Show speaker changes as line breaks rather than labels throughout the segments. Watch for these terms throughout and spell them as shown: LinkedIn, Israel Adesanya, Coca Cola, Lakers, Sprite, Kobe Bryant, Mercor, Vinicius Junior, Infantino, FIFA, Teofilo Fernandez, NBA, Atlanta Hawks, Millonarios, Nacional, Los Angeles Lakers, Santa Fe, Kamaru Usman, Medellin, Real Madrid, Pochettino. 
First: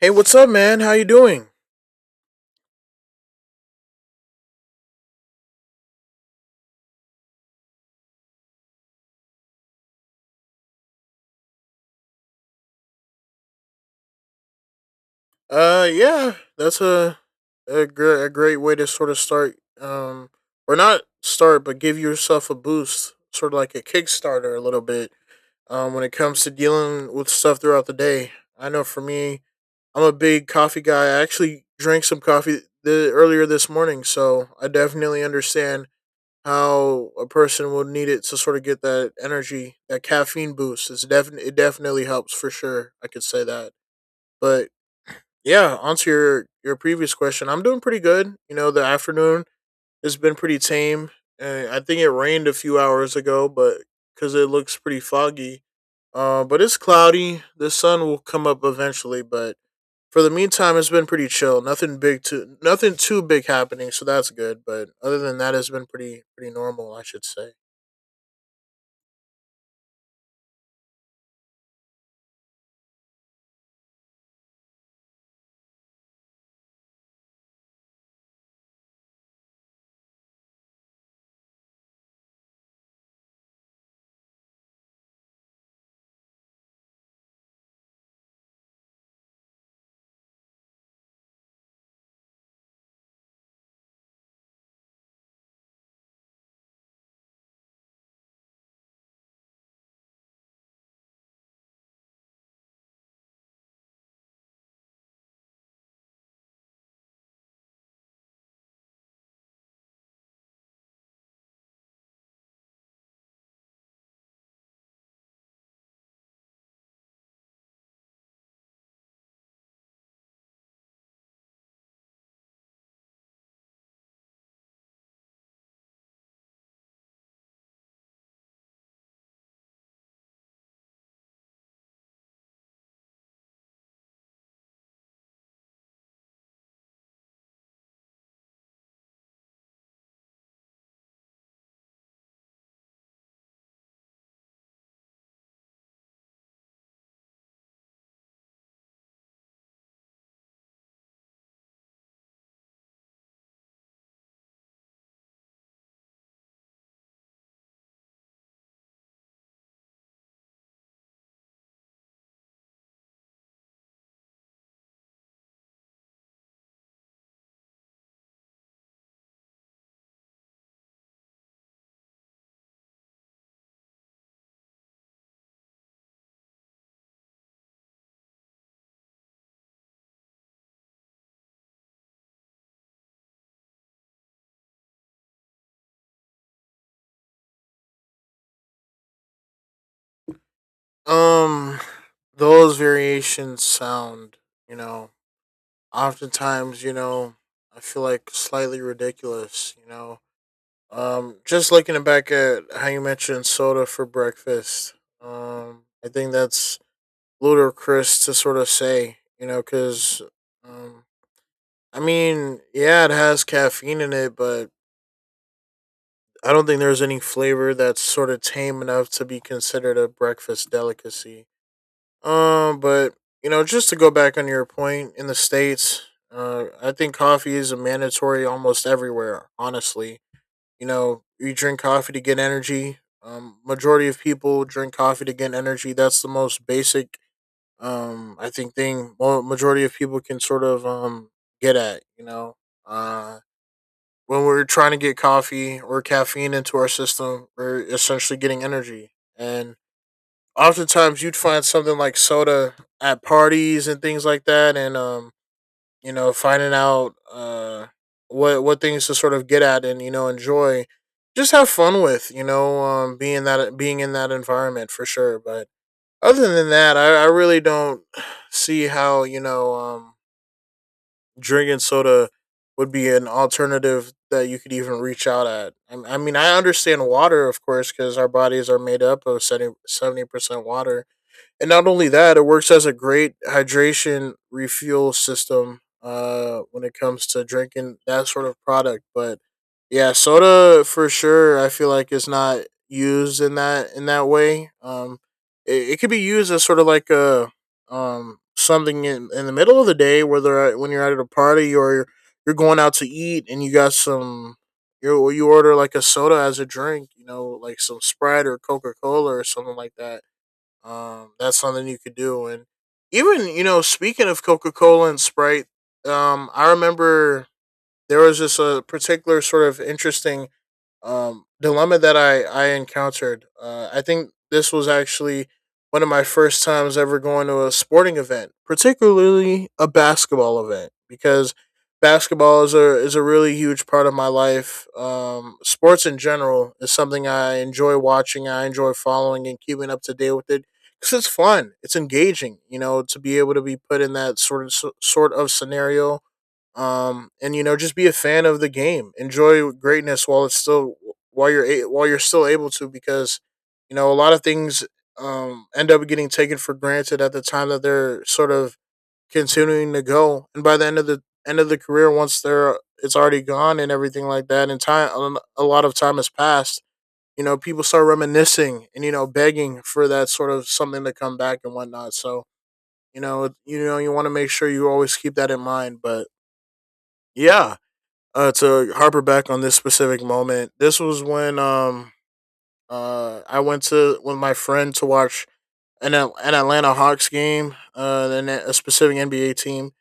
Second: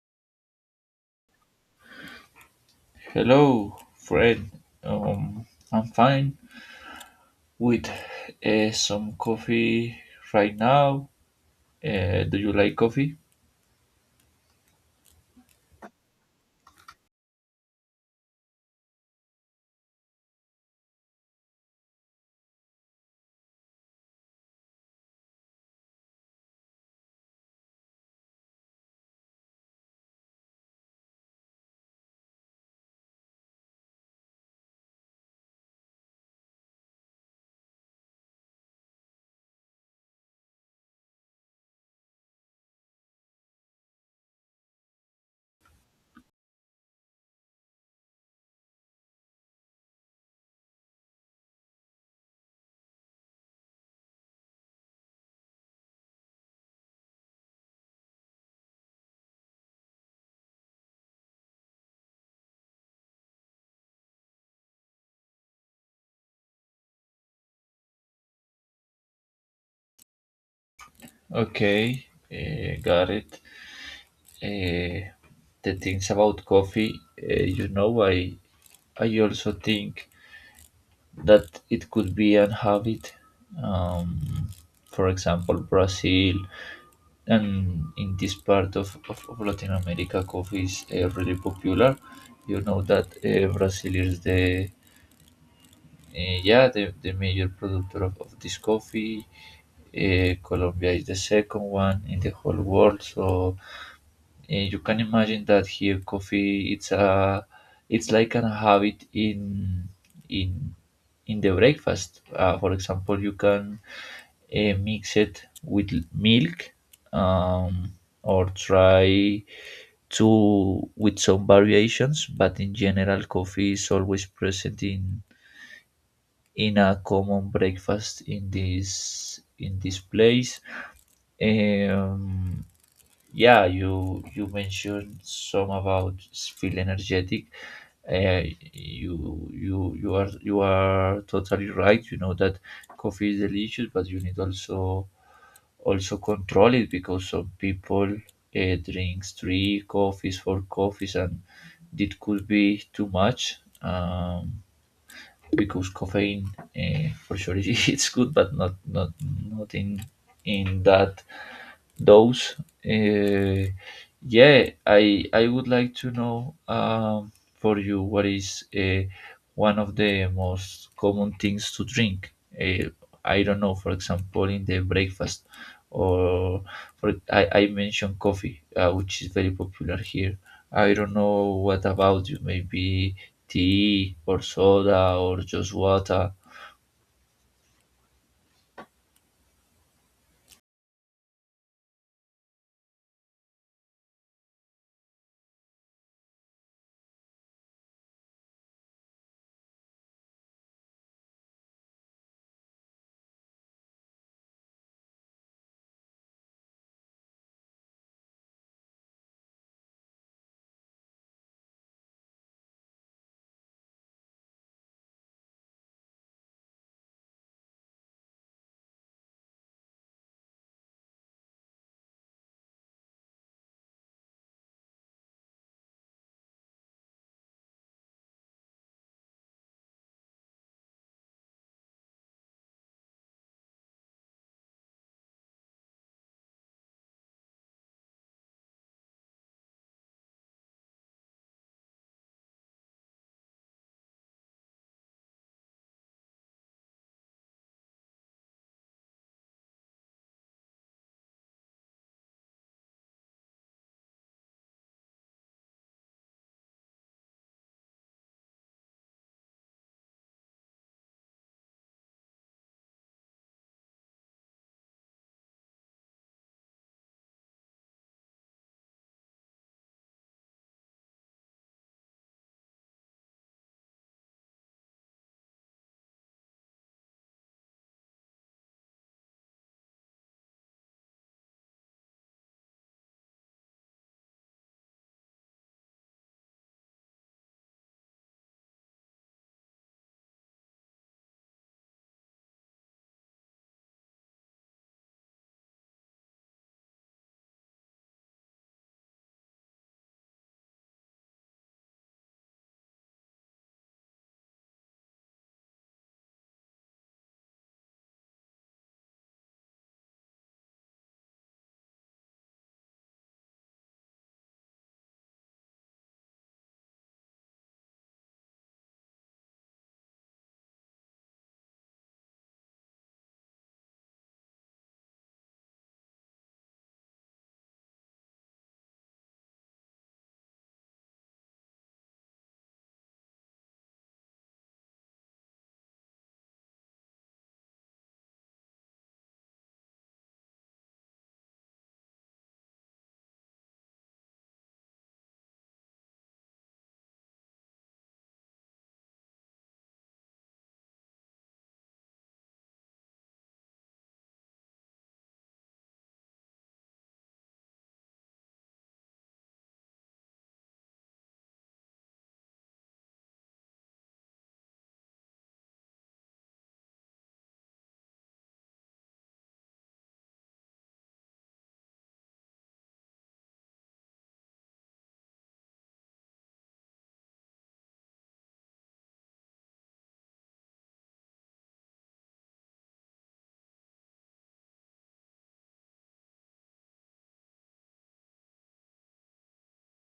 Hey, what's up, man? How you doing?
Hello, Fred. Um, I'm fine with some coffee right now. Do you like coffee?
Yeah, that's a great way to sort of start, or not start, but give yourself a boost, sort of like a Kickstarter, a little bit. When it comes to dealing with stuff throughout the day, I know for me, I'm a big coffee guy. I actually drank some coffee earlier this morning, so I definitely understand how a person would need it to sort of get that energy, that caffeine boost. It definitely helps for sure. I could say that. But yeah, onto your previous question. I'm doing pretty good. You know, the afternoon has been pretty tame. I think it rained a few hours ago, but because it looks pretty foggy. But it's cloudy. The sun will come up eventually, but for the meantime, it's been pretty chill. Nothing too big happening, so that's good. But other than that, it's been pretty normal, I should say.
Okay, got it. Uh, the things about coffee, you know, I also think that it could be an habit. Um, for example, Brazil and in this part of Latin America, coffee is really popular. You know that Brazil is the the major producer of this coffee. Colombia is the second one in the whole world. So you can imagine that here coffee it's a it's like an habit in in the breakfast. For example, you can mix it with milk, um, or try to with some variations, but in general coffee is always present in a common breakfast in this place. um, yeah, you mentioned some about feel energetic. uh, you are totally right. You know that coffee is delicious, but you need also control it, because some people drinks three coffees, four coffees, and it could be too much. Because caffeine, for sure, it's good, but not in that those. Uh, yeah, I would like to know, for you, what is one of the most common things to drink. Uh, I don't know, for example, in the breakfast, or for I mentioned coffee, which is very popular here. I don't know what about you, maybe tea or soda or just water.
Um, those variations sound, you know, oftentimes, you know, I feel like slightly ridiculous, you know. Just looking back at how you mentioned soda for breakfast, I think that's ludicrous to sort of say, you know, because, um, I mean, yeah, it has caffeine in it, but I don't think there's any flavor that's sort of tame enough to be considered a breakfast delicacy. But you know, just to go back on your point in the states, I think coffee is a mandatory almost everywhere. Honestly, you know, you drink coffee to get energy. Majority of people drink coffee to get energy. That's the most basic, I think thing. Well, majority of people can sort of get at. You know, uh, when we're trying to get coffee or caffeine into our system, we're essentially getting energy and oftentimes you'd find something like soda at parties and things like that, and you know, finding out what things to sort of get at and, you know, enjoy, just have fun with, you know. Being in that environment for sure. But other than that, I really don't see how, you know, drinking soda would be an alternative that you could even reach out at. I mean, I understand water of course, because our bodies are made up of 70% water, and not only that, it works as a great hydration refuel system when it comes to drinking that sort of product. But yeah, soda for sure, I feel like, is not used in that way. It could be used as sort of like a something in the middle of the day, whether when you're at a party, or you're going out to eat and you got some, you order like a soda as a drink, you know, like some Sprite or Coca Cola or something like that. That's something you could do. And even, you know, speaking of Coca Cola and Sprite, I remember there was just a particular sort of interesting dilemma that I encountered. I think this was actually one of my first times ever going to a sporting event, particularly a basketball event, because basketball is a really huge part of my life. Sports in general is something I enjoy watching. I enjoy following and keeping up to date with it because it's fun. It's engaging. You know, to be able to be put in that sort of scenario, and you know, just be a fan of the game. Enjoy greatness while it's still, while you're still able to, because you know, a lot of things end up getting taken for granted at the time that they're sort of continuing to go, and by the end of the career, once they're it's already gone and everything like that, and time a lot of time has passed. You know, people start reminiscing and you know, begging for that sort of something to come back and whatnot. So you know, you want to make sure you always keep that in mind. But yeah, to harper back on this specific moment, this was when I went to with my friend to watch an an Atlanta Hawks game, and a specific NBA team,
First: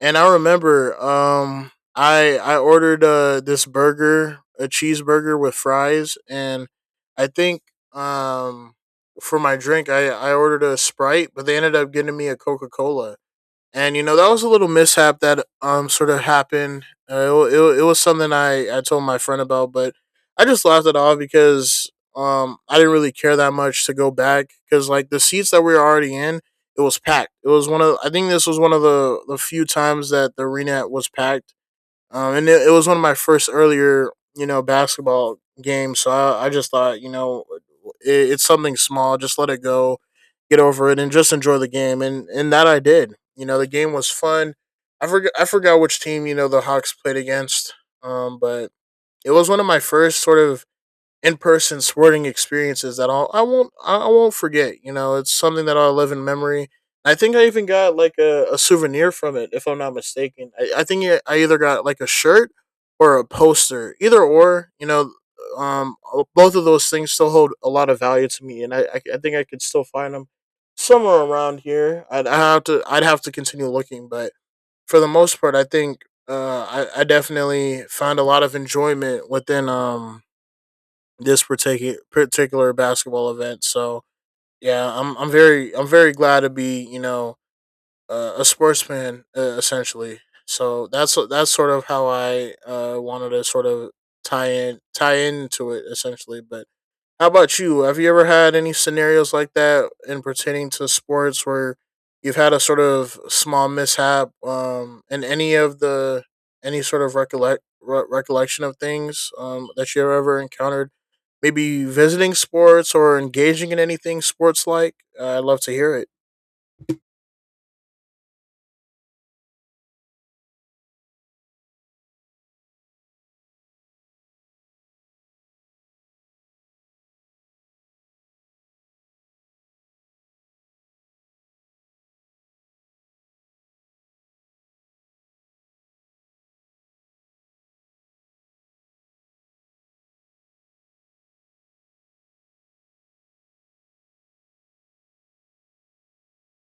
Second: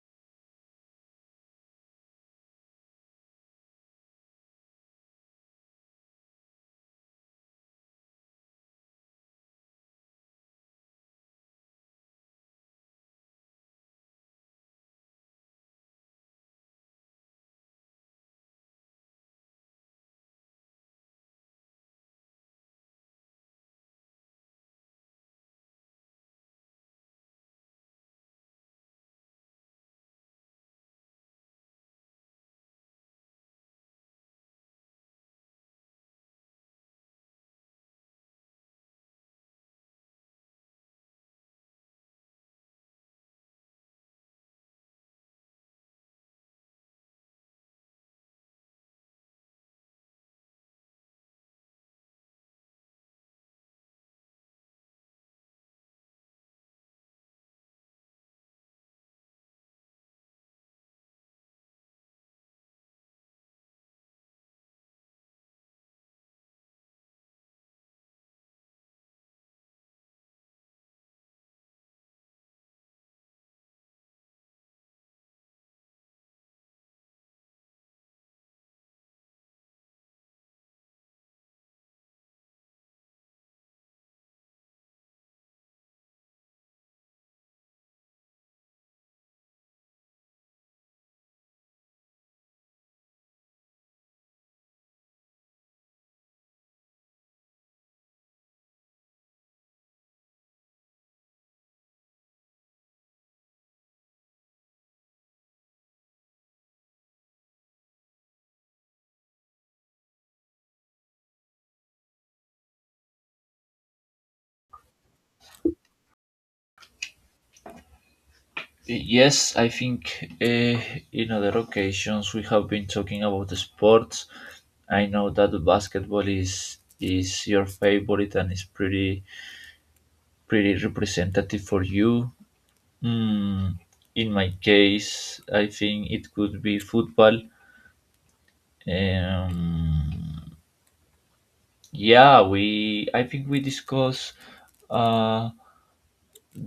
and I remember I ordered this burger, a cheeseburger with fries, and I think um for my drink I ordered a Sprite, but they ended up getting me a Coca Cola, and you know, that was a little mishap that sort of happened. It was something I told my friend about, but I just laughed it off because I didn't really care that much to go back, because like the seats that we were already in, it was packed. It was one of, I think this was one of the few times that the arena was packed, and it was one of my first earlier, you know, basketball games. So I just thought, you know, it's something small. Just let it go, get over it, and just enjoy the game. And that I did. You know, the game was fun. I forgot which team, you know, the Hawks played against. But it was one of my first sort of in-person sporting experiences that I won't forget. You know, it's something that I'll live in memory. I think I even got like a souvenir from it, if I'm not mistaken. I think I either got like a shirt or a poster, either or. You know, um, both of those things still hold a lot of value to me, and I think I could still find them somewhere around here. I'd have to continue looking, but for the most part, I think uh, I definitely found a lot of enjoyment within this particular basketball event. So yeah, I'm very glad to be, you know, a sportsman, essentially. So that's sort of how I wanted to sort of tie into it essentially. But how about you? Have you ever had any scenarios like that in pertaining to sports where you've had a sort of small mishap in any of the any sort of recollection of things that you ever encountered, maybe visiting sports or engaging in anything sports like? I'd love to hear it.
Yes, I think in other occasions we have been talking about the sports. I know that basketball is your favorite and is pretty representative for you. Mm, in my case, I think it could be football. Um, yeah, we I think we discussed uh,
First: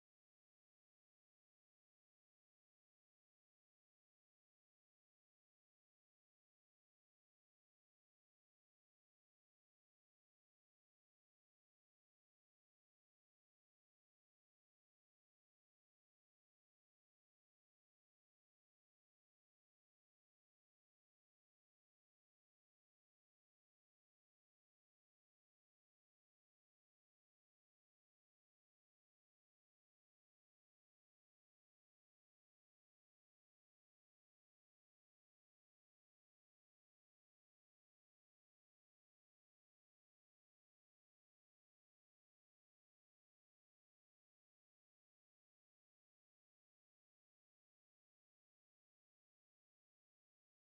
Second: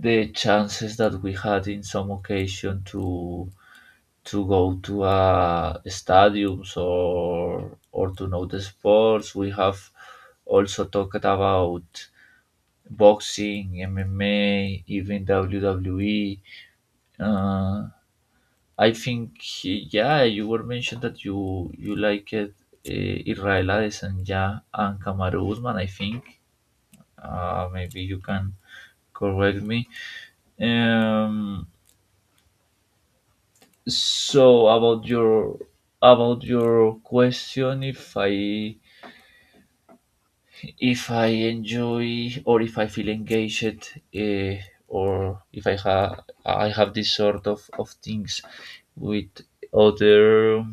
the chances that we had in some occasion to go to stadiums, or to know the sports. We have also talked about boxing, MMA, even WWE. Uh, I think yeah, you were mentioned that you liked Israel Adesanya and Kamaru Usman. I think maybe you can correct me. Um, so about your question, if I enjoy, or if I feel engaged, or if I have I have this sort of things with other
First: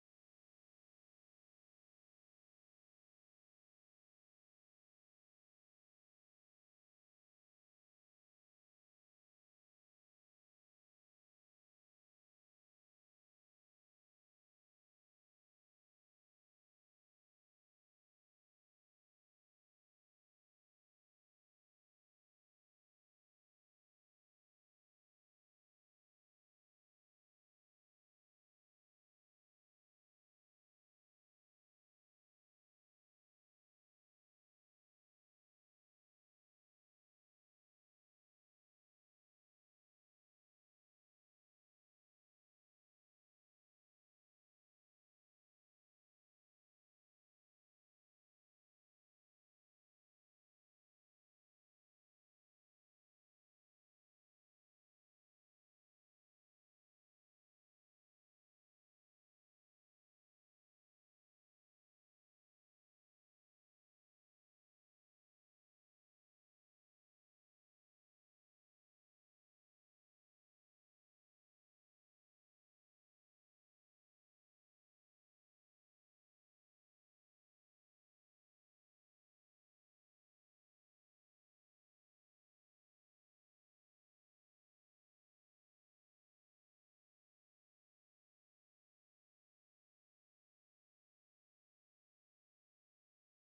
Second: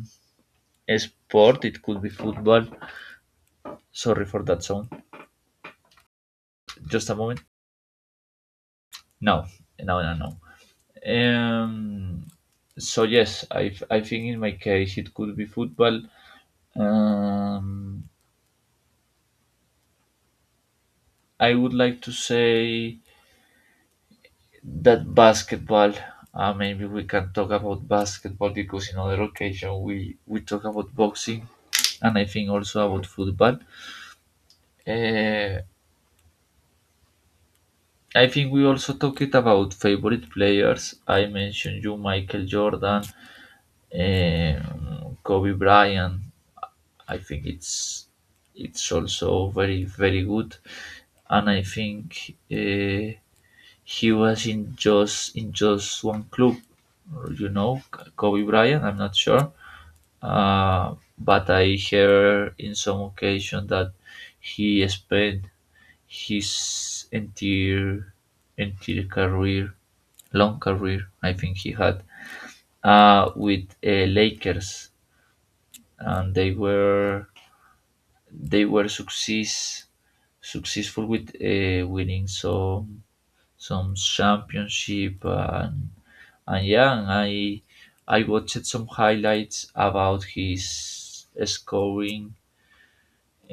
sport. It could be football. Sorry for that sound. Just a moment. No, no, no, no. So yes, I think in my case it could be football. um I would like to say that basketball, maybe we can talk about basketball, because in other occasion we talk about boxing, and I think also about football. uh, I think we also talked about favorite players. I mentioned you Michael Jordan. Kobe Bryant, I think it's also very good. And I think he was in just one club, you know, Kobe Bryant. I'm not sure, but I heard in some occasion that he spent his entire career, long career. I think he had, with Lakers, and they were successful with winning some championship. And yeah, and I watched some highlights about his scoring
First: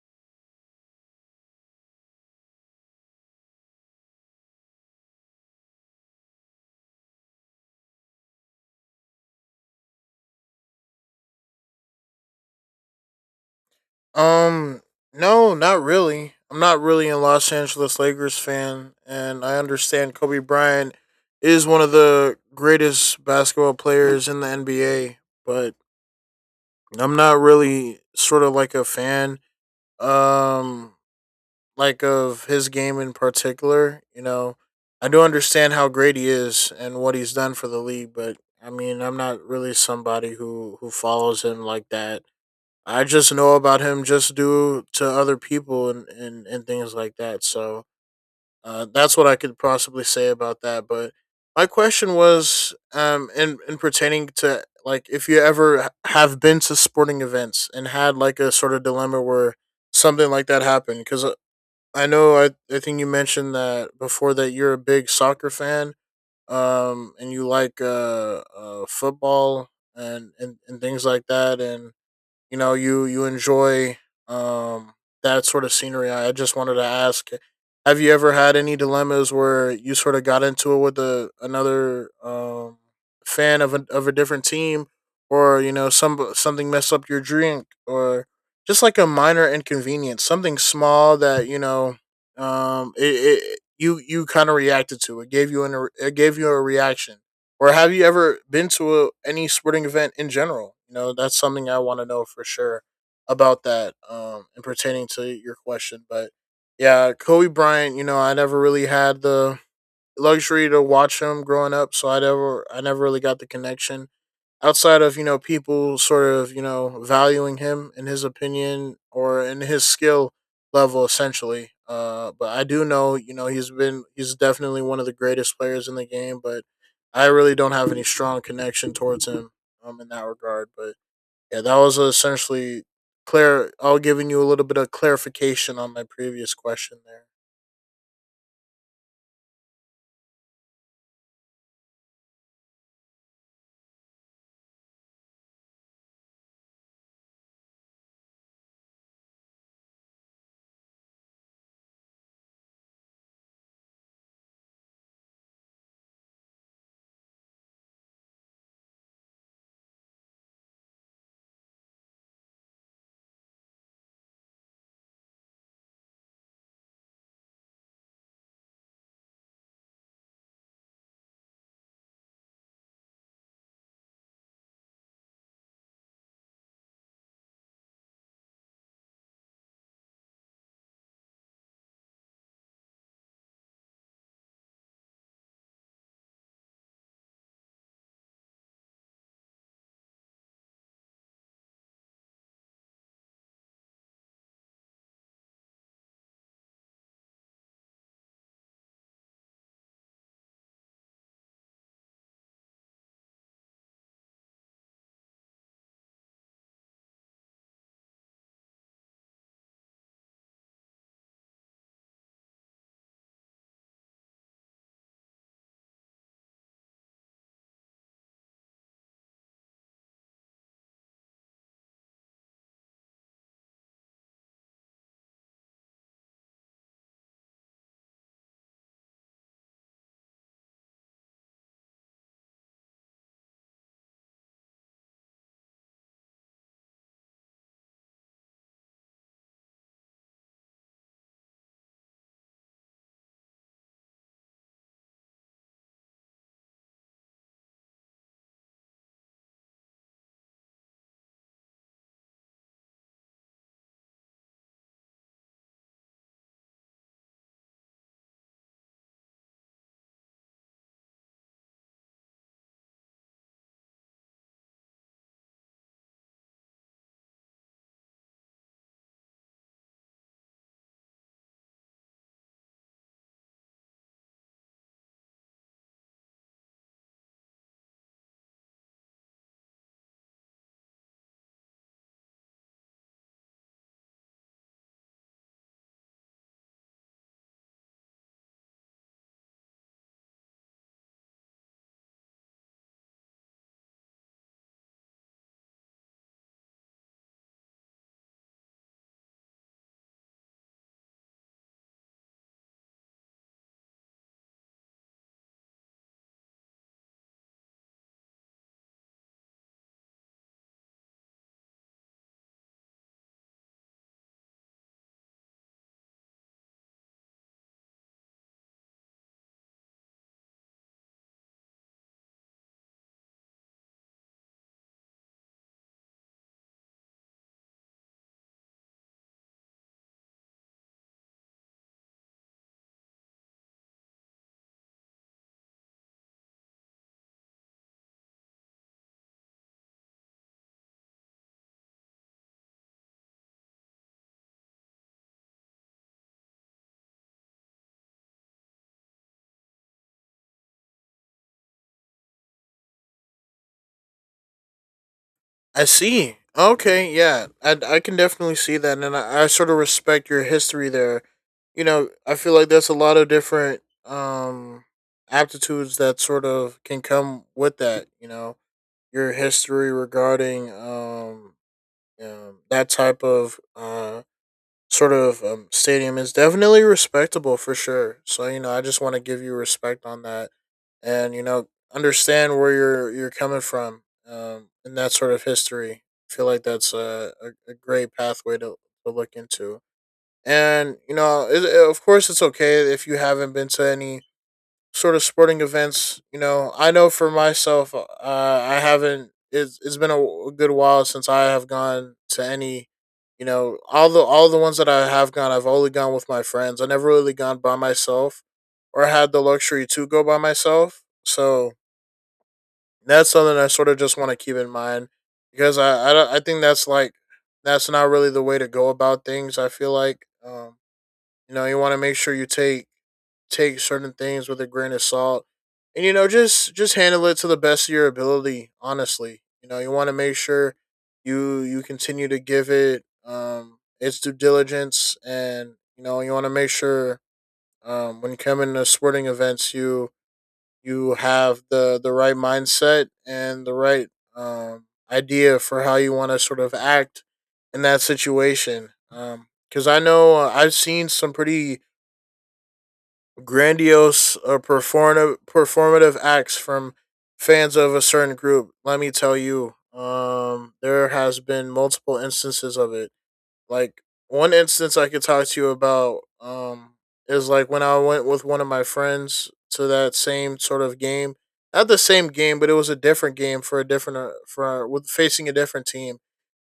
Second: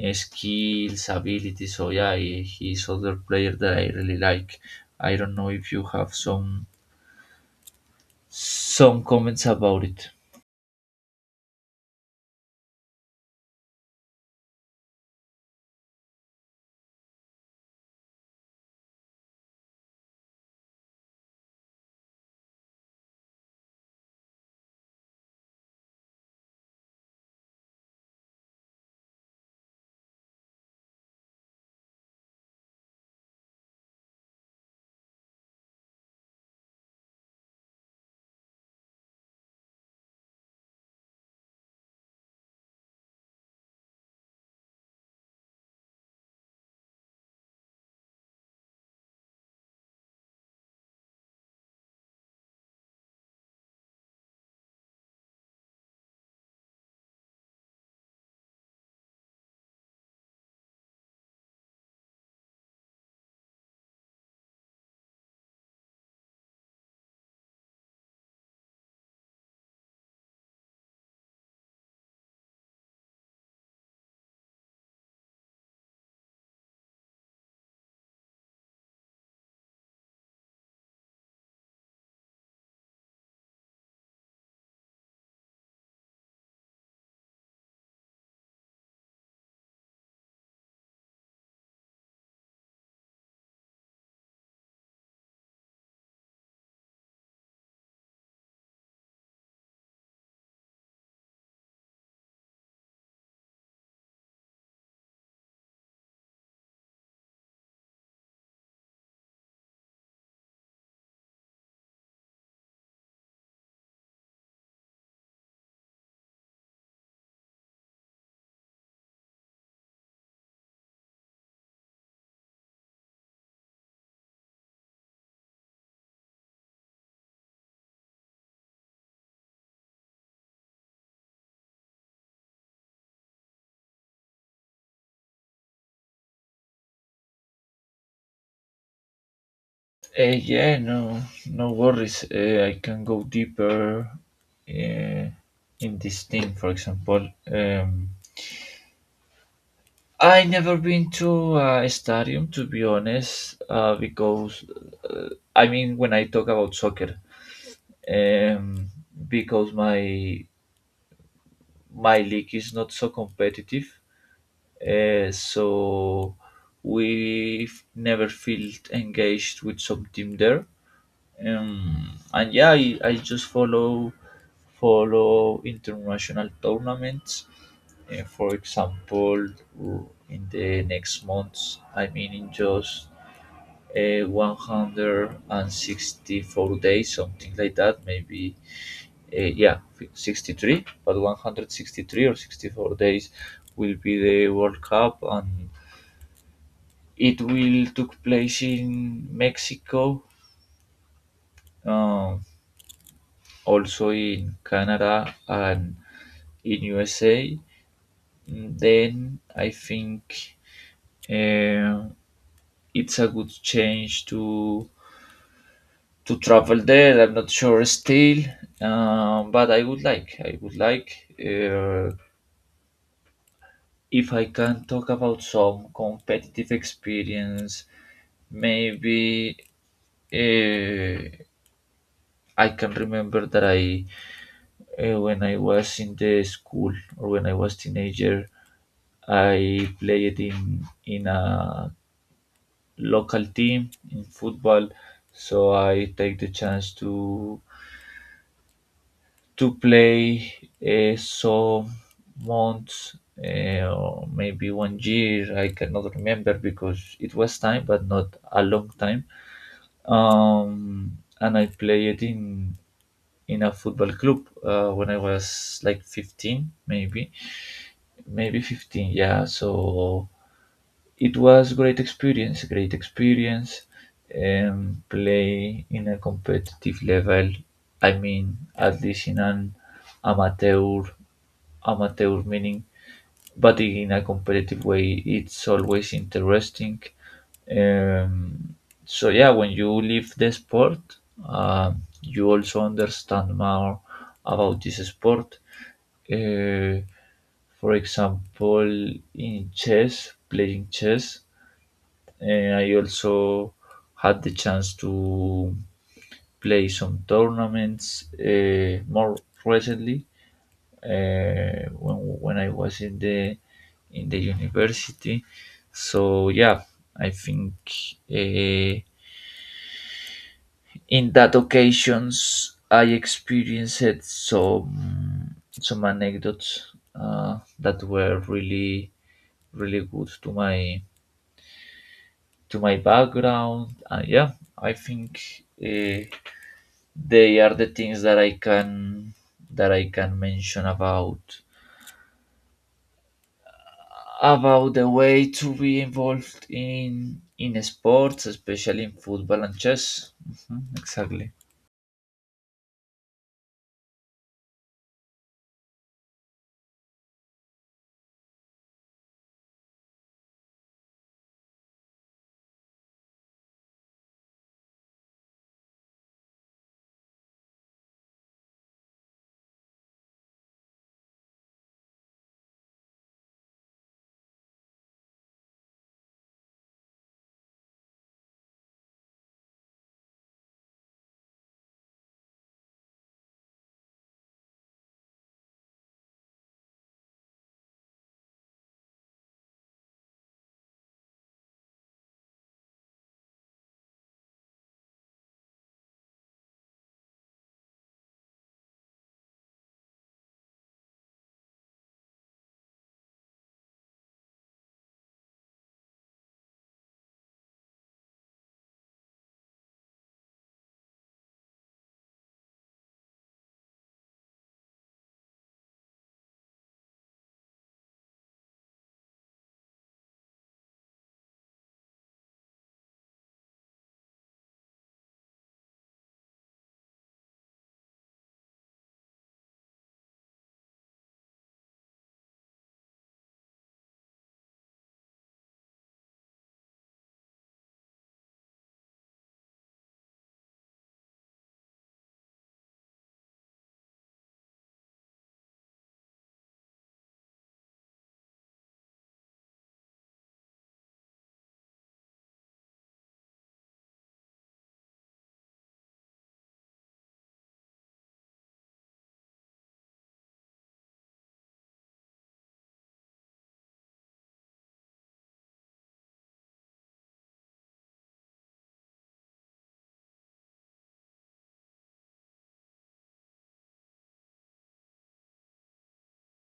skills, ability. So yeah, he's other player that I really like. I don't know if you have some comments about it.
Um, no, not really. I'm not really a Los Angeles Lakers fan, and I understand Kobe Bryant is one of the greatest basketball players in the NBA, but I'm not really sort of like a fan. Um, like of his game in particular. You know, I do understand how great he is and what he's done for the league, but I mean, I'm not really somebody who follows him like that. I just know about him just due to other people, and things like that. So that's what I could possibly say about that. But my question was, in pertaining to like, if you ever have been to sporting events and had like a sort of dilemma where something like that happened. Because I know, I think you mentioned that before, that you're a big soccer fan, and you like football and, and things like that, and you know, you enjoy um that sort of scenery. I just wanted to ask, have you ever had any dilemmas where you sort of got into it with a another fan of of a different team, or you know, some something messed up your drink, or just like a minor inconvenience, something small, that you know, um it, it, you kind of reacted to it, gave you an, it gave you a reaction. Or have you ever been to a, any sporting event in general? You know, that's something I want to know for sure about that, and pertaining to your question. But yeah, Kobe Bryant, you know, I never really had the luxury to watch him growing up, so I never really got the connection outside of, you know, people sort of, you know, valuing him in his opinion or in his skill level essentially. But I do know, you know, he's been, he's definitely one of the greatest players in the game, but I really don't have any strong connection towards him, in that regard. But yeah, that was essentially clear, I'll giving you a little bit of clarification on my previous question there.
uh, yeah, no, no worries. I can go deeper uh, in this thing. For example, I never been to a stadium, to be honest, because I mean, when I talk about soccer, um, because my league is not so competitive, so we've never felt engaged with some team there. And yeah, I just follow international tournaments. For example, in the next months, I mean in just 164 days, something like that. Maybe, yeah, 63, but 163 or 64 days will be the World Cup, and it will took place in Mexico, um, also in Canada and in USA. Then I think uh, it's a good change to travel there. I'm not sure still, but I would like. I would like, uh, if I can talk about some competitive experience. Maybe uh, I can remember that when I was in the school, or when I was teenager, I played in a local team in football. So I take the chance to play so months, or maybe one year, I cannot remember because it was time, but not a long time. um, and I played in a football club, when I was like 15, maybe 15, yeah. So it was great experience, great experience. Play in a competitive level. I mean, at least in an amateur, amateur meaning, but in a competitive way, it's always interesting. Um, so yeah, when you leave the sport, you also understand more about this sport. Uh, for example, in chess, playing chess, and I also had the chance to play some tournaments, more recently, uh, when, when I was in the university. So yeah, I think uh, in that occasions I experienced some anecdotes, that were really good to my background. And yeah, I think they are the things that I can that I can mention about the way to be involved in sports, especially in football and chess. Mhm, exactly.
I see. Okay, yeah, I can definitely see that, and I sort of respect your history there. You know, I feel like that's a lot of different aptitudes that sort of can come with that. You know, your history regarding that type of stadium is definitely respectable for sure. So you know, I just want to give you respect on that, and you know, understand where you're coming from, and that sort of history. I feel like that's a great pathway to look into. And you know, of course, it's okay if you haven't been to any sort of sporting events. You know, I know for myself, I haven't. It's been a, good while since I have gone to any. You know, all the ones that I have gone, I've only gone with my friends. I never really gone by myself, or had the luxury to go by myself. So that's something I sort of just want to keep in mind because I, don't- I think that's like that's not really the way to go about things. I feel like. You know, you want to make sure you take certain things with a grain of salt, and you know, just handle it to the best of your ability. Honestly, you know, you want to make sure you continue to give it its due diligence, and you know, you want to make sure when you come into sporting events, you have the right mindset and the right um idea for how you want to sort of act in that situation. Because I know I've seen some pretty grandiose or performative acts from fans of a certain group. Let me tell you, there has been multiple instances of it. Like one instance I could talk to you about is like when I went with one of my friends to that same sort of game. Not the same game, but it was a different game for a different for with facing a different team.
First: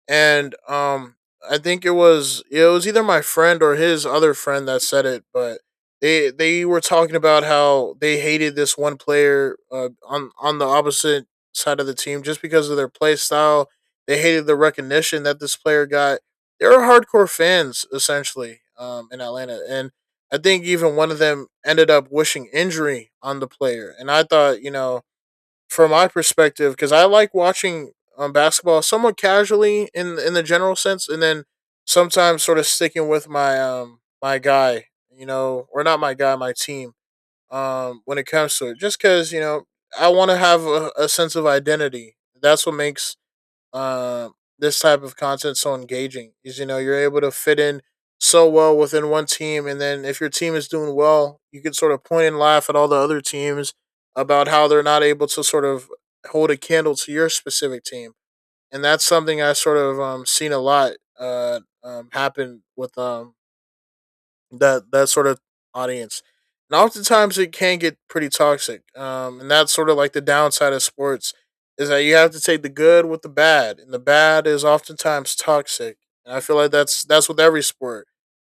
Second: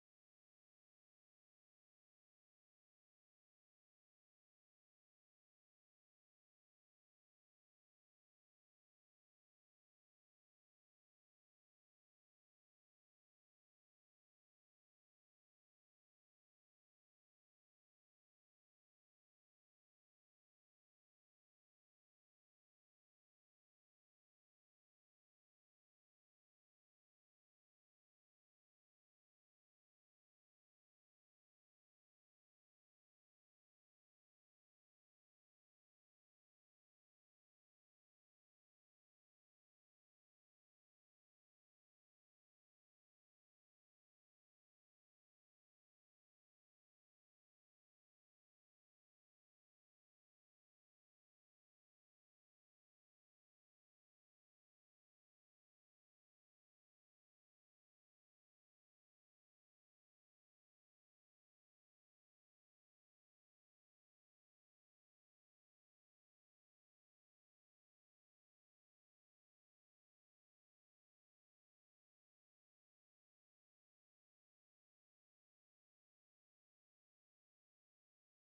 And I think it was either my friend or his other friend that said it, but they were talking about how they hated this one player on the opposite side of the team just because of their play style. They hated the recognition that this player got. There are hardcore fans essentially in Atlanta, and I think even one of them ended up wishing injury on the player. And I thought, you know, from my perspective, because I like watching basketball somewhat casually in the general sense, and then sometimes sort of sticking with my my guy, you know, or not my guy, my team. When it comes to it, just because you know I want to have a sense of identity. That's what makes uh, this type of content so engaging is you know you're able to fit in so well within one team, and then if your team is doing well you can sort of point and laugh at all the other teams about how they're not able to sort of hold a candle to your specific team. And that's something I sort of seen a lot happen with that sort of audience. And oftentimes it can get pretty toxic. And that's sort of like the downside of sports is that you have to take the good with the bad, and the bad is oftentimes toxic. And I feel like that's with every sport,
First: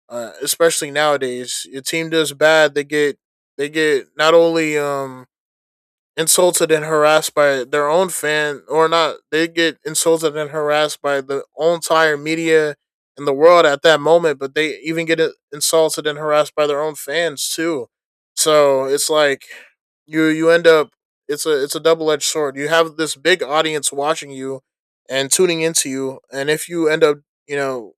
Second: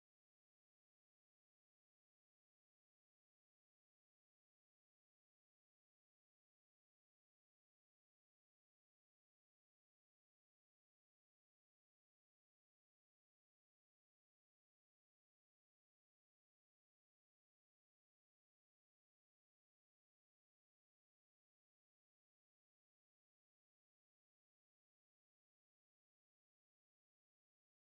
especially nowadays. Your team does bad, they get not only insulted and harassed by their own fan, or not, they get insulted and harassed by the entire media in the world at that moment, but they even get insulted and harassed by their own fans too. So it's like you end up, it's a double-edged sword. You have this big audience watching you and tuning into you, and if you end up, you know,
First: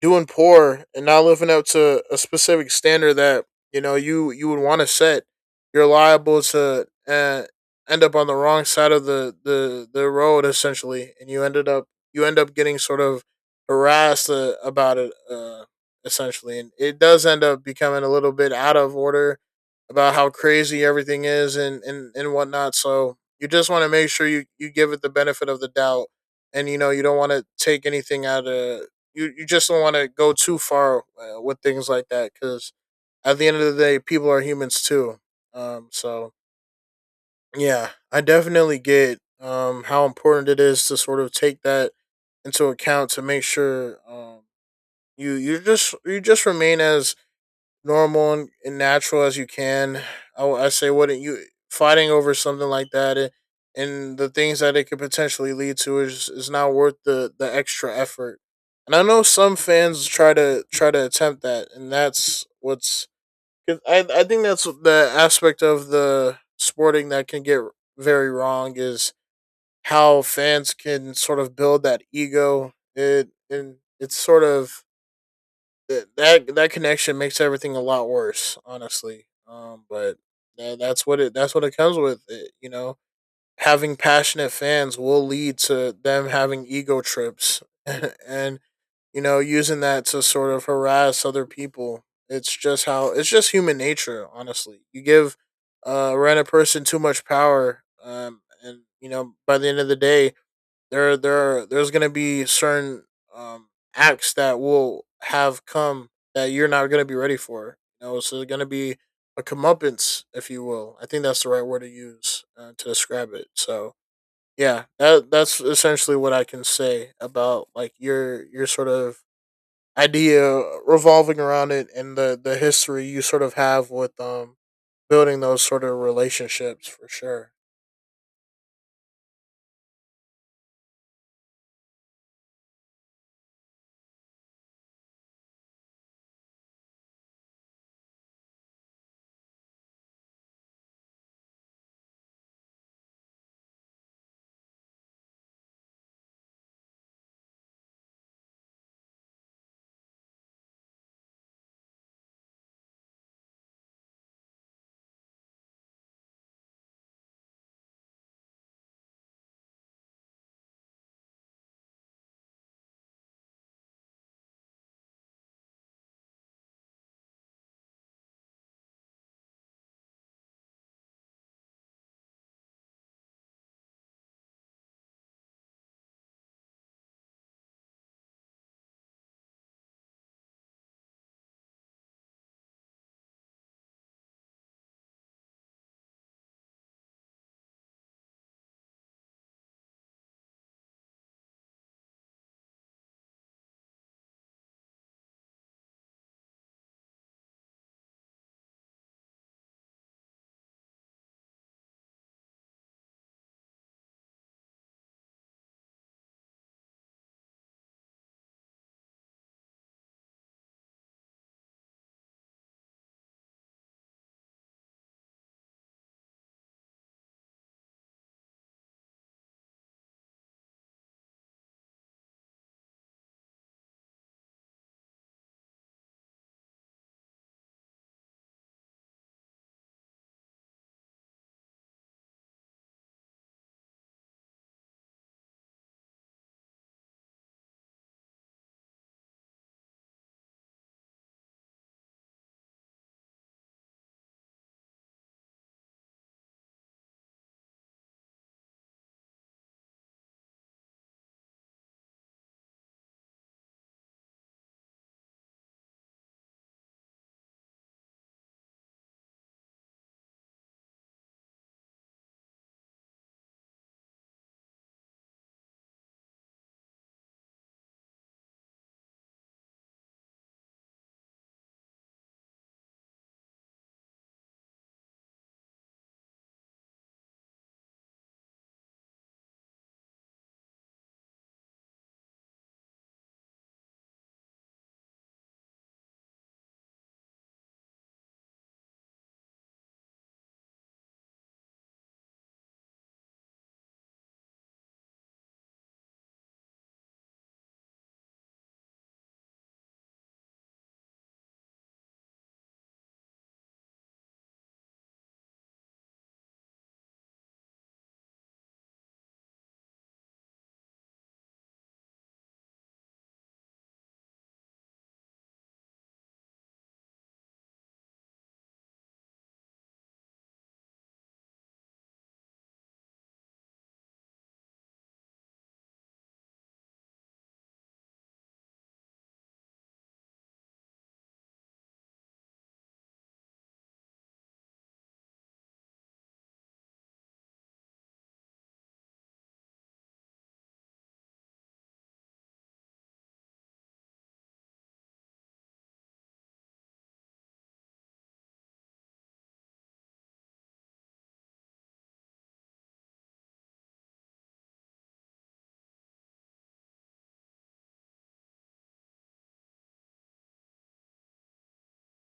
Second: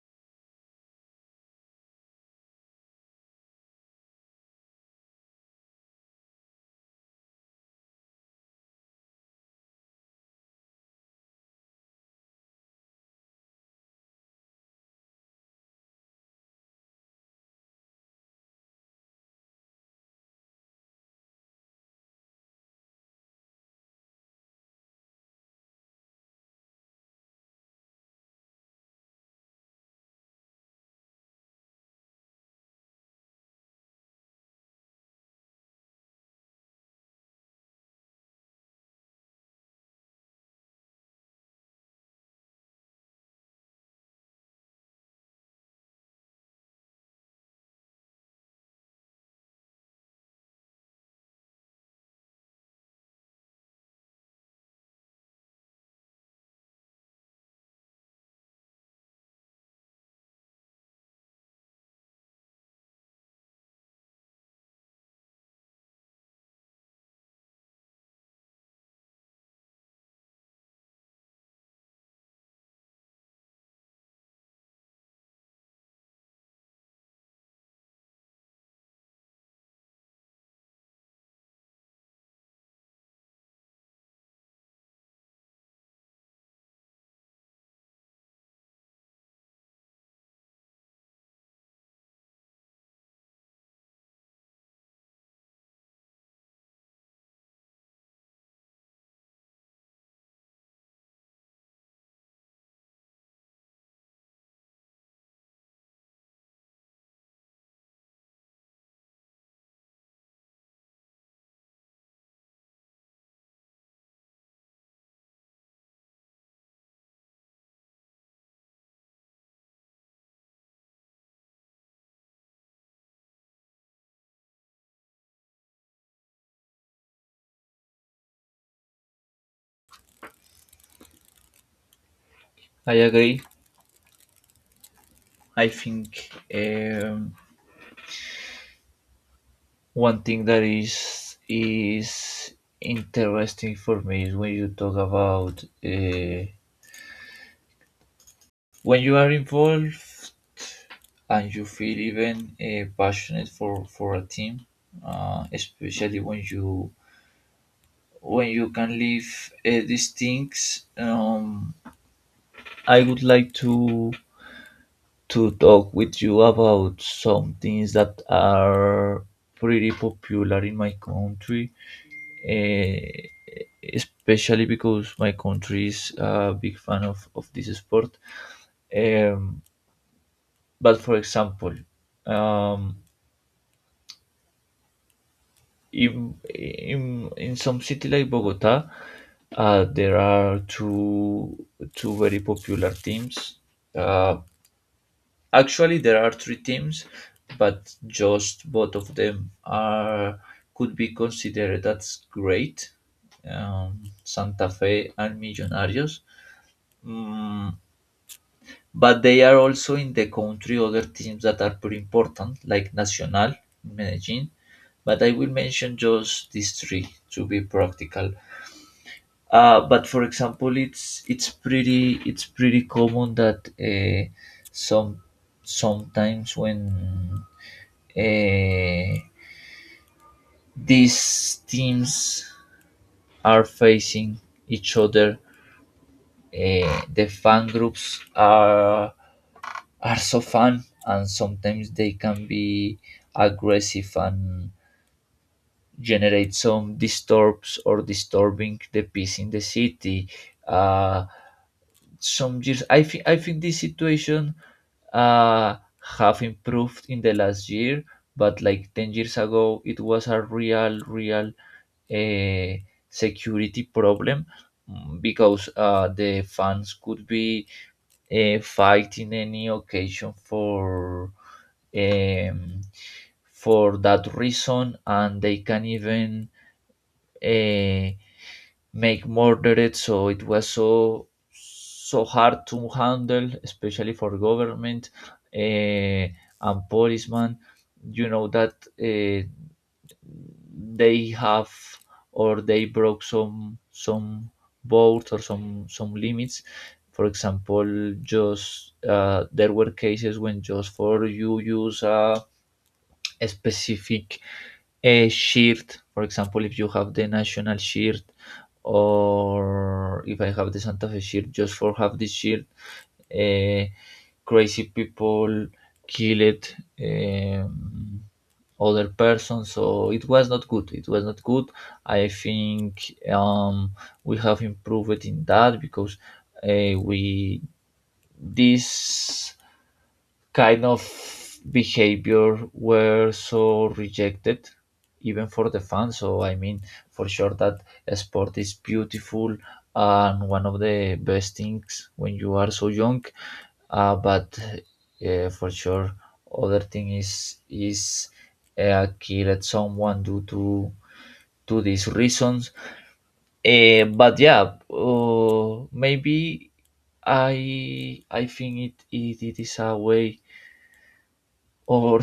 doing poor and not living up to a specific standard that, you know, you would want to set, you're liable to end up on the wrong side of the road essentially, and you ended up, you end up getting sort of harassed about it essentially, and it does end up becoming a little bit out of order about how crazy everything is and whatnot. So you just want to make sure you give it the benefit of the doubt, and you know you don't want to take anything out of, you just don't want to go too far with things like that, because at the end of the day, people are humans too. So yeah, I definitely get how important it is to sort of take that into account to make sure you you just remain as normal and natural as you can. I Say, wouldn't you fighting over something like that, and the things that it could potentially lead to is not worth the extra effort. And I know some fans try to try to attempt that, and that's what's. I think that's the aspect of the sporting that can get very wrong is how fans can sort of build that ego. It, and it's sort of that connection makes everything a lot worse, honestly. But that's what it comes with. It, you know, having passionate fans will lead to them having ego trips, and you know, using that to sort of harass other people. It's just how, it's just human nature, honestly. You give a random person too much power, and you know, by the end of the day, there's gonna be certain um acts that will have come that you're not gonna be ready for. You know, so it's gonna be a comeuppance, if you will. I think that's the right word to use to describe it. So yeah, that's essentially what I can say about like your sort of idea revolving around it and the history you sort of have with building those sort of relationships for sure.
I agree. I think one thing that is interesting for me is when you talk about, when you are involved, and you feel even passionate for a team, especially when you can live these things. I would like to talk with you about some things that are pretty popular in my country, uh, especially because my country is a big fan of this sport. um, but for example, um, in some city like Bogota, there are two very popular teams. Uh, Actually, there are three teams, but just both of them are could be considered as great. Santa Fe and Millonarios. Mm, but they are also in the country other teams that are pretty important, like Nacional in Medellin. But I will mention just these three to be practical. But for example, it's pretty common that some sometimes when uh, these teams are facing each other, the fan groups are so fun, and sometimes they can be aggressive and generate some disturbs, or disturbing the peace in the city. uh, some years, I think this situation uh, have improved in the last year, but like 10 years ago it was a real real a security problem. Mm, because the fans could be fight in any occasion for, um, for that reason, and they can even uh, make murdered. So it was so so hard to handle, especially for government and policemen. You know that uh, they have, or they broke some boards, or some limits. For example, just there were cases when just for you use a specific a shirt. For example, if you have the national shirt, or if I have the Santa Fe shirt, just for have this shirt, uh, crazy people killed, um, other person. So it was not good, it was not good. I think we have improved in that because we this kind of behavior were so rejected, even for the fans. So I mean, for sure that sport is beautiful, and one of the best things when you are so young. But for sure, other thing is killed someone due to these reasons. But yeah, maybe I think it it is a way, or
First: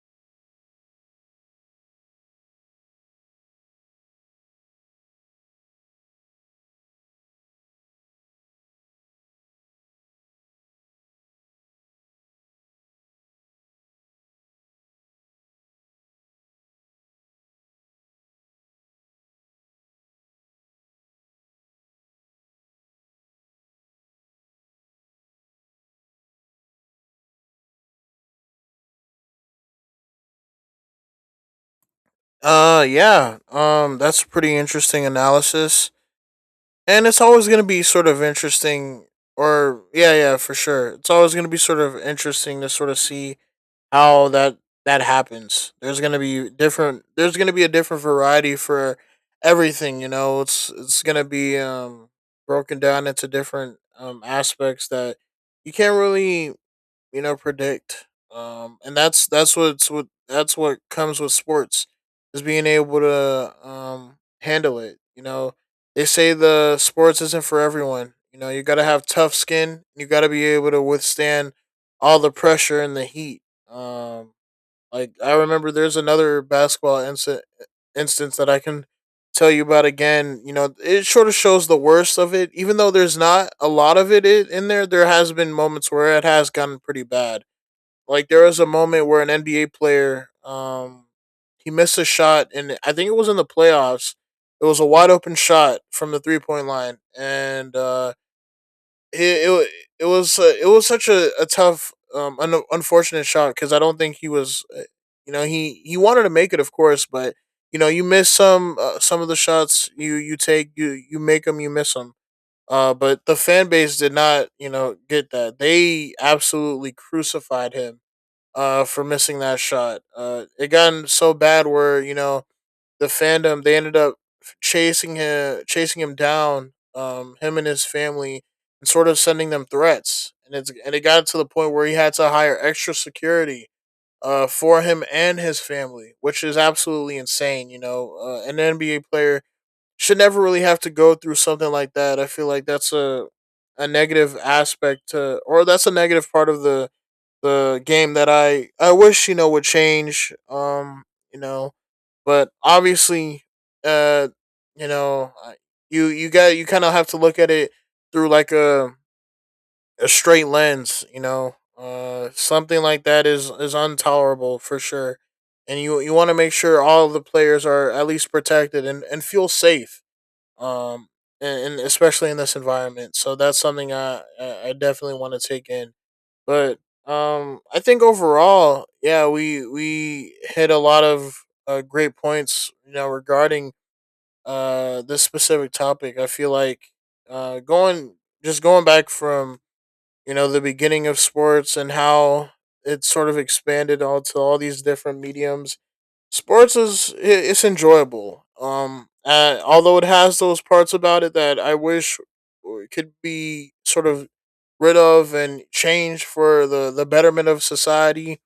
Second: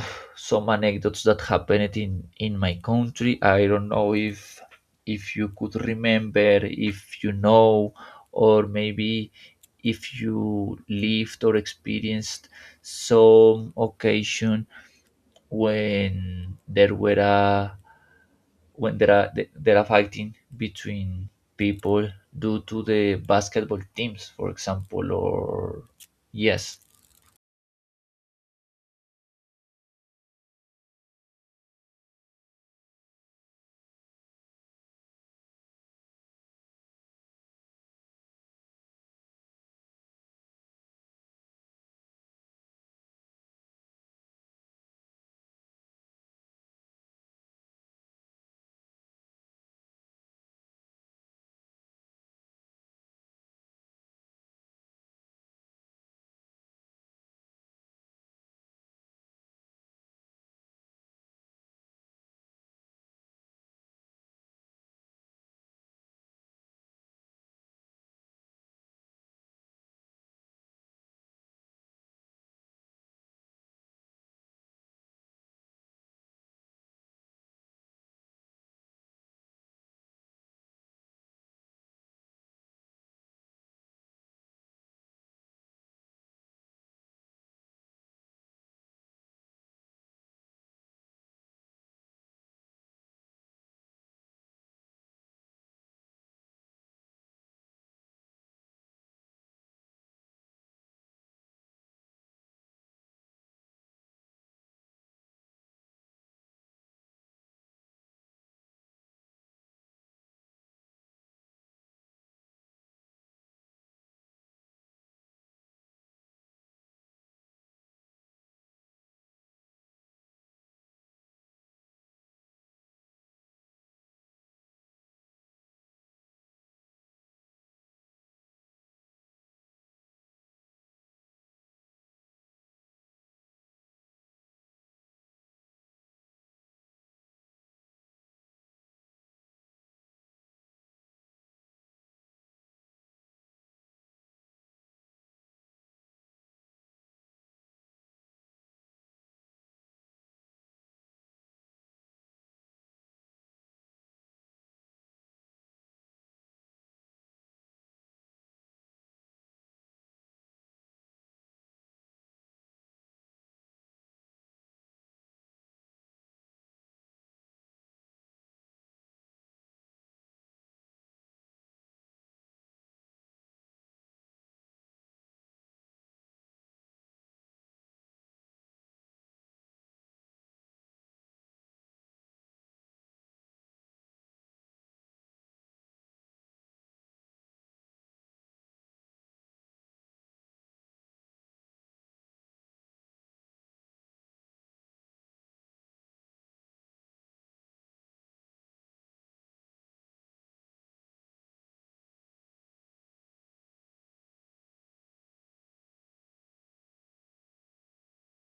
some anecdotes that happened in my country. I don't know if you could remember, if you know, or maybe if you lived or experienced some occasion when there were a, when there are, there are fighting between people due to the basketball teams for example, or yes.
Yeah, that's a pretty interesting analysis. And it's always going to be sort of interesting, or yeah for sure, it's always going to be sort of interesting to sort of see how that that happens. There's going to be different, there's going to be a different variety for everything. You know, it's going to be broken down into different aspects that you can't really, you know, predict. And that's what comes with sports, is being able to handle it. You know, they say the sports isn't for everyone. You know, you got to have tough skin, you got to be able to withstand all the pressure and the heat. um like I remember, there's another instance that I can tell you about again. You know, it sort of shows the worst of it, even though there's not a lot of it in there. There has been moments where it has gotten pretty bad. Like there was a moment where an NBA player, he missed a shot, and I think it was in the playoffs. It was a wide open shot from the 3 point line, and it it, it was such a tough unfortunate shot, because I don't think he was you know, he wanted to make it of course, but you know you miss some of the shots you you take, you make them, you miss them. But the fan base did not, you know, get that. They absolutely crucified him for missing that shot. It gotten so bad where, you know, the fandom, they ended up chasing him, chasing him down, him and his family, and sort of sending them threats. And it's, and it got to the point where he had to hire extra security for him and his family, which is absolutely insane. You know, an NBA player should never really have to go through something like that. I feel like that's a negative aspect to, or that's a negative part of the game, that I wish, you know, would change. You know, but obviously, uh, you know, you kind of have to look at it through like a straight lens. You know, something like that is intolerable for sure, and you want to make sure all the players are at least protected and feel safe. Um. And especially in this environment, so that's something I definitely want to take in. But I think overall, yeah, we hit a lot of great points, you know, regarding this specific topic. I feel like going just going back from, you know, the beginning of sports and how it sort of expanded all to all these different mediums, sports is it's enjoyable. Although it has those parts about it that I wish could be sort of rid of and changed for the betterment of society.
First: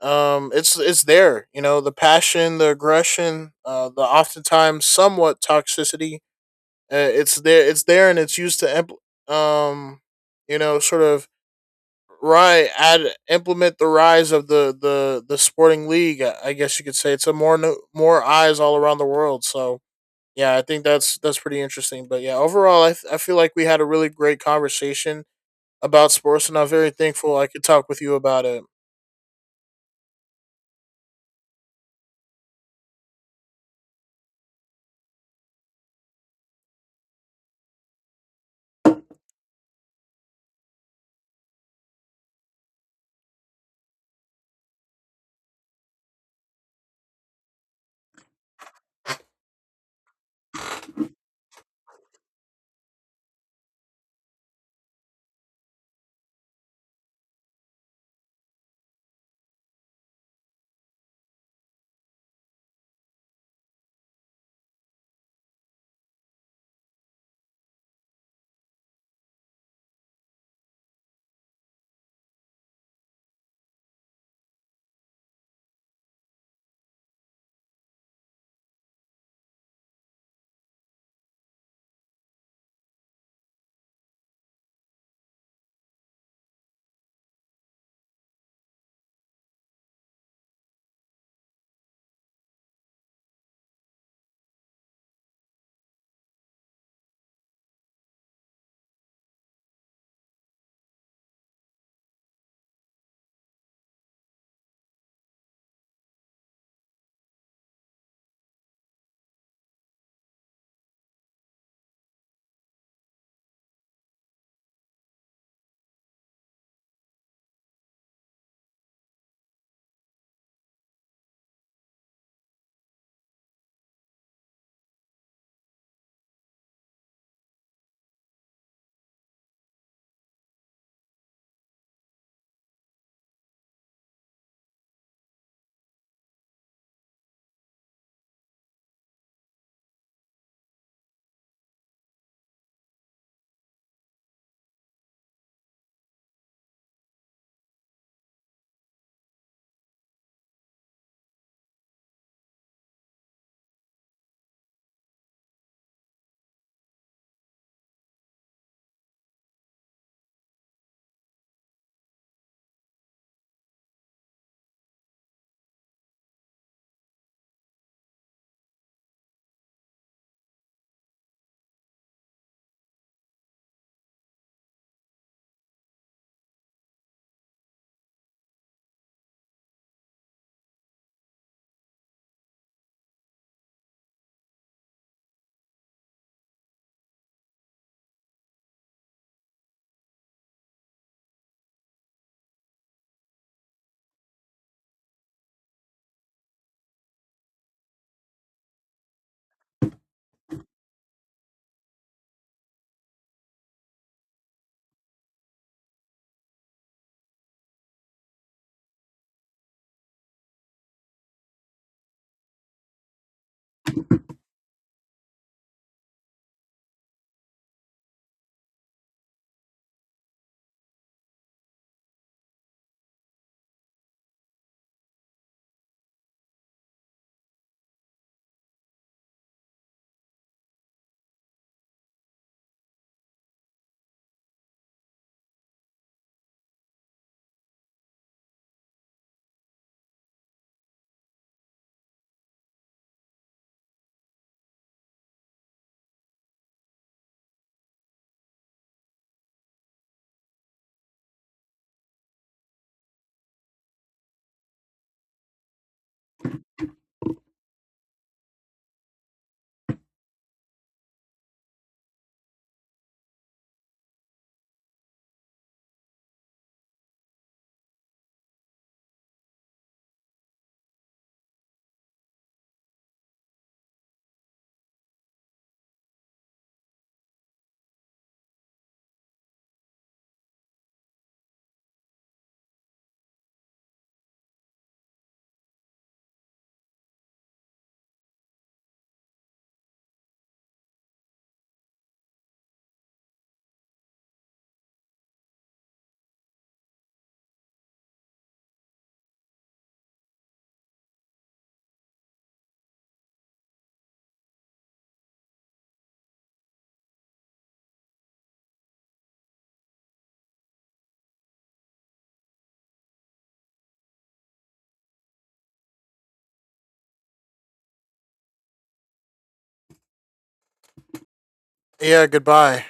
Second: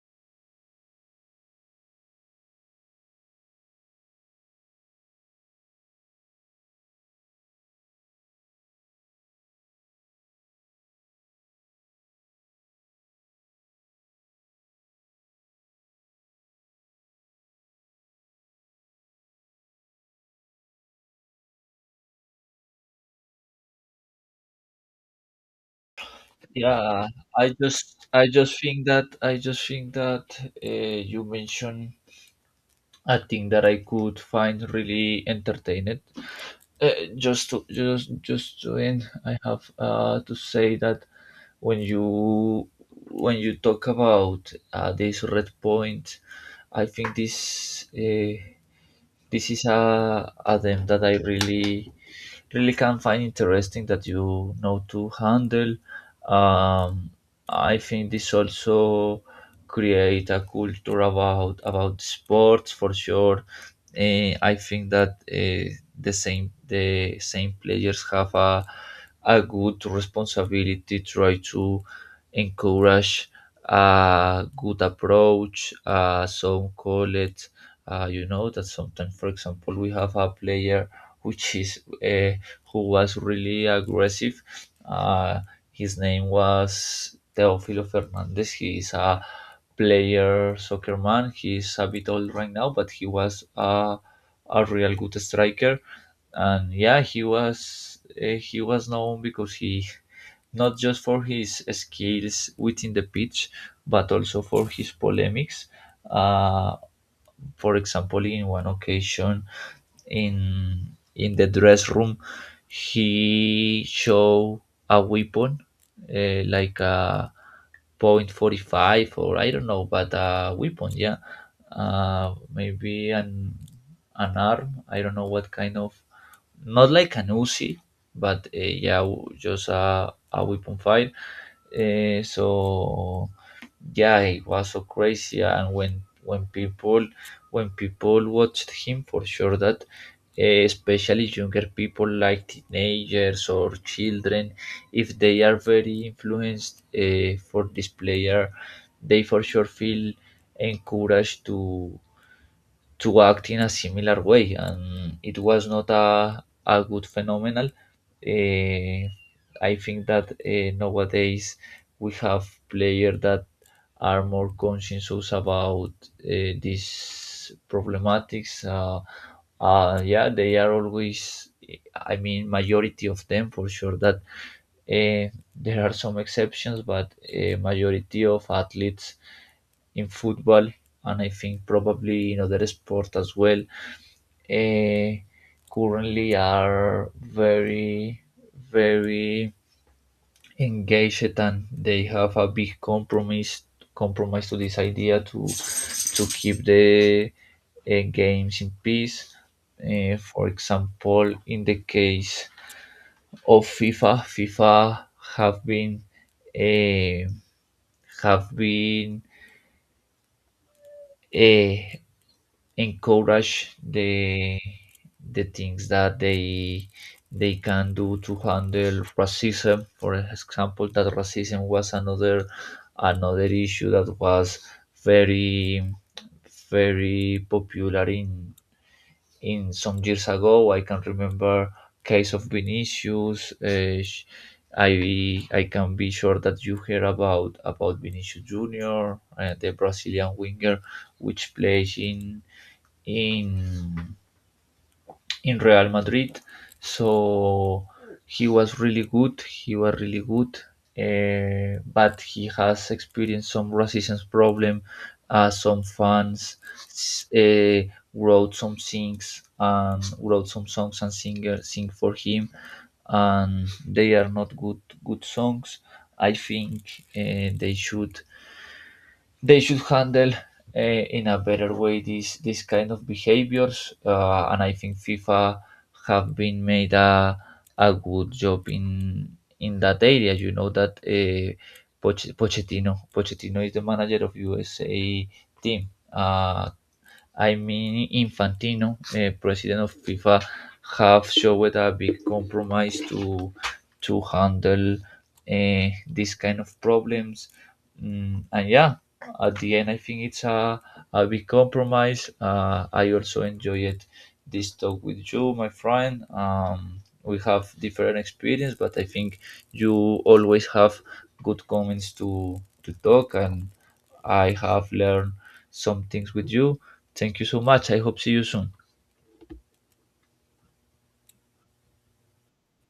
It's there, you know, the passion, the aggression, the oftentimes somewhat toxicity. It's there, it's there, and it's used to, you know, sort of right add implement the rise of the sporting league. I guess you could say it's a more more eyes all around the world. So yeah, I think that's pretty interesting. But yeah, overall, I feel like we had a really great conversation about sports, and I'm very
Yeah,
thankful I
I
could talk with
just
you
I
about
just
it.
think that I just think that you mentioned a thing that I could find really entertaining. Uh, just to just to end, I have to say that when you, when you talk about this red point, I think this. This is a them that I really can find interesting, that you know, to handle. Um, I think this also create a culture about sports, for sure. I think that the same players have a good responsibility, try to encourage a good approach, some call it, you know, that sometimes for example we have a player which is, who was really aggressive. uh, his name was Teofilo Fernandez. He is a player, soccer man. He is a bit old right now, but he was a real good striker. And yeah, he was, he was known because he not just for his skills within the pitch, but also for his polemics. uh, for example, in one occasion, in the dress room, he showed a weapon, like a point 45, or I don't know, but a weapon, yeah, maybe an arm. I don't know what kind of, not like an Uzi, but yeah, just a weapon file. So yeah, it was so crazy, and when people watched him, for sure that especially younger people like teenagers or children, if they are very influenced, for this player, they for sure feel encouraged to act in a similar way, and it was not a, a good phenomenon. Eh, I think that nowadays we have players that are more conscious about, these problematics. Yeah, they are always, I mean, majority of them for sure. That there are some exceptions, but majority of athletes in football, and I think probably in other sport as well, eh, currently are very, very engaged, and they have a big compromise to this idea, to keep the, games in peace. For example, in the case of FIFA, FIFA have been, eh, have been eh, encourage the things that they can do to handle racism. For example, that racism was another, another issue that was very very popular in some years ago. I can remember case of Vinicius. I can be sure that you hear about Vinicius Junior, the Brazilian winger, which plays in in in Real Madrid. So he was really good. He was really good, but he has experienced some racism problem. Some fans uh, wrote some things, and wrote some songs, and singer sing for him, and they are not good songs. I think they should handle uh, in a better way these kind of behaviors. And I think FIFA have been made a good job in that area. You know that Pochettino is the manager of USA team. I mean, Infantino, president of FIFA, have showed a big compromise to handle, these kind of problems. Mm, and yeah, at the end, I think it's a big compromise. I also enjoyed this talk with you, my friend. We have different experience, but I think you always have good comments to talk, and I have learned some things with you. Thank you so much. I hope see you soon.
Yeah, goodbye.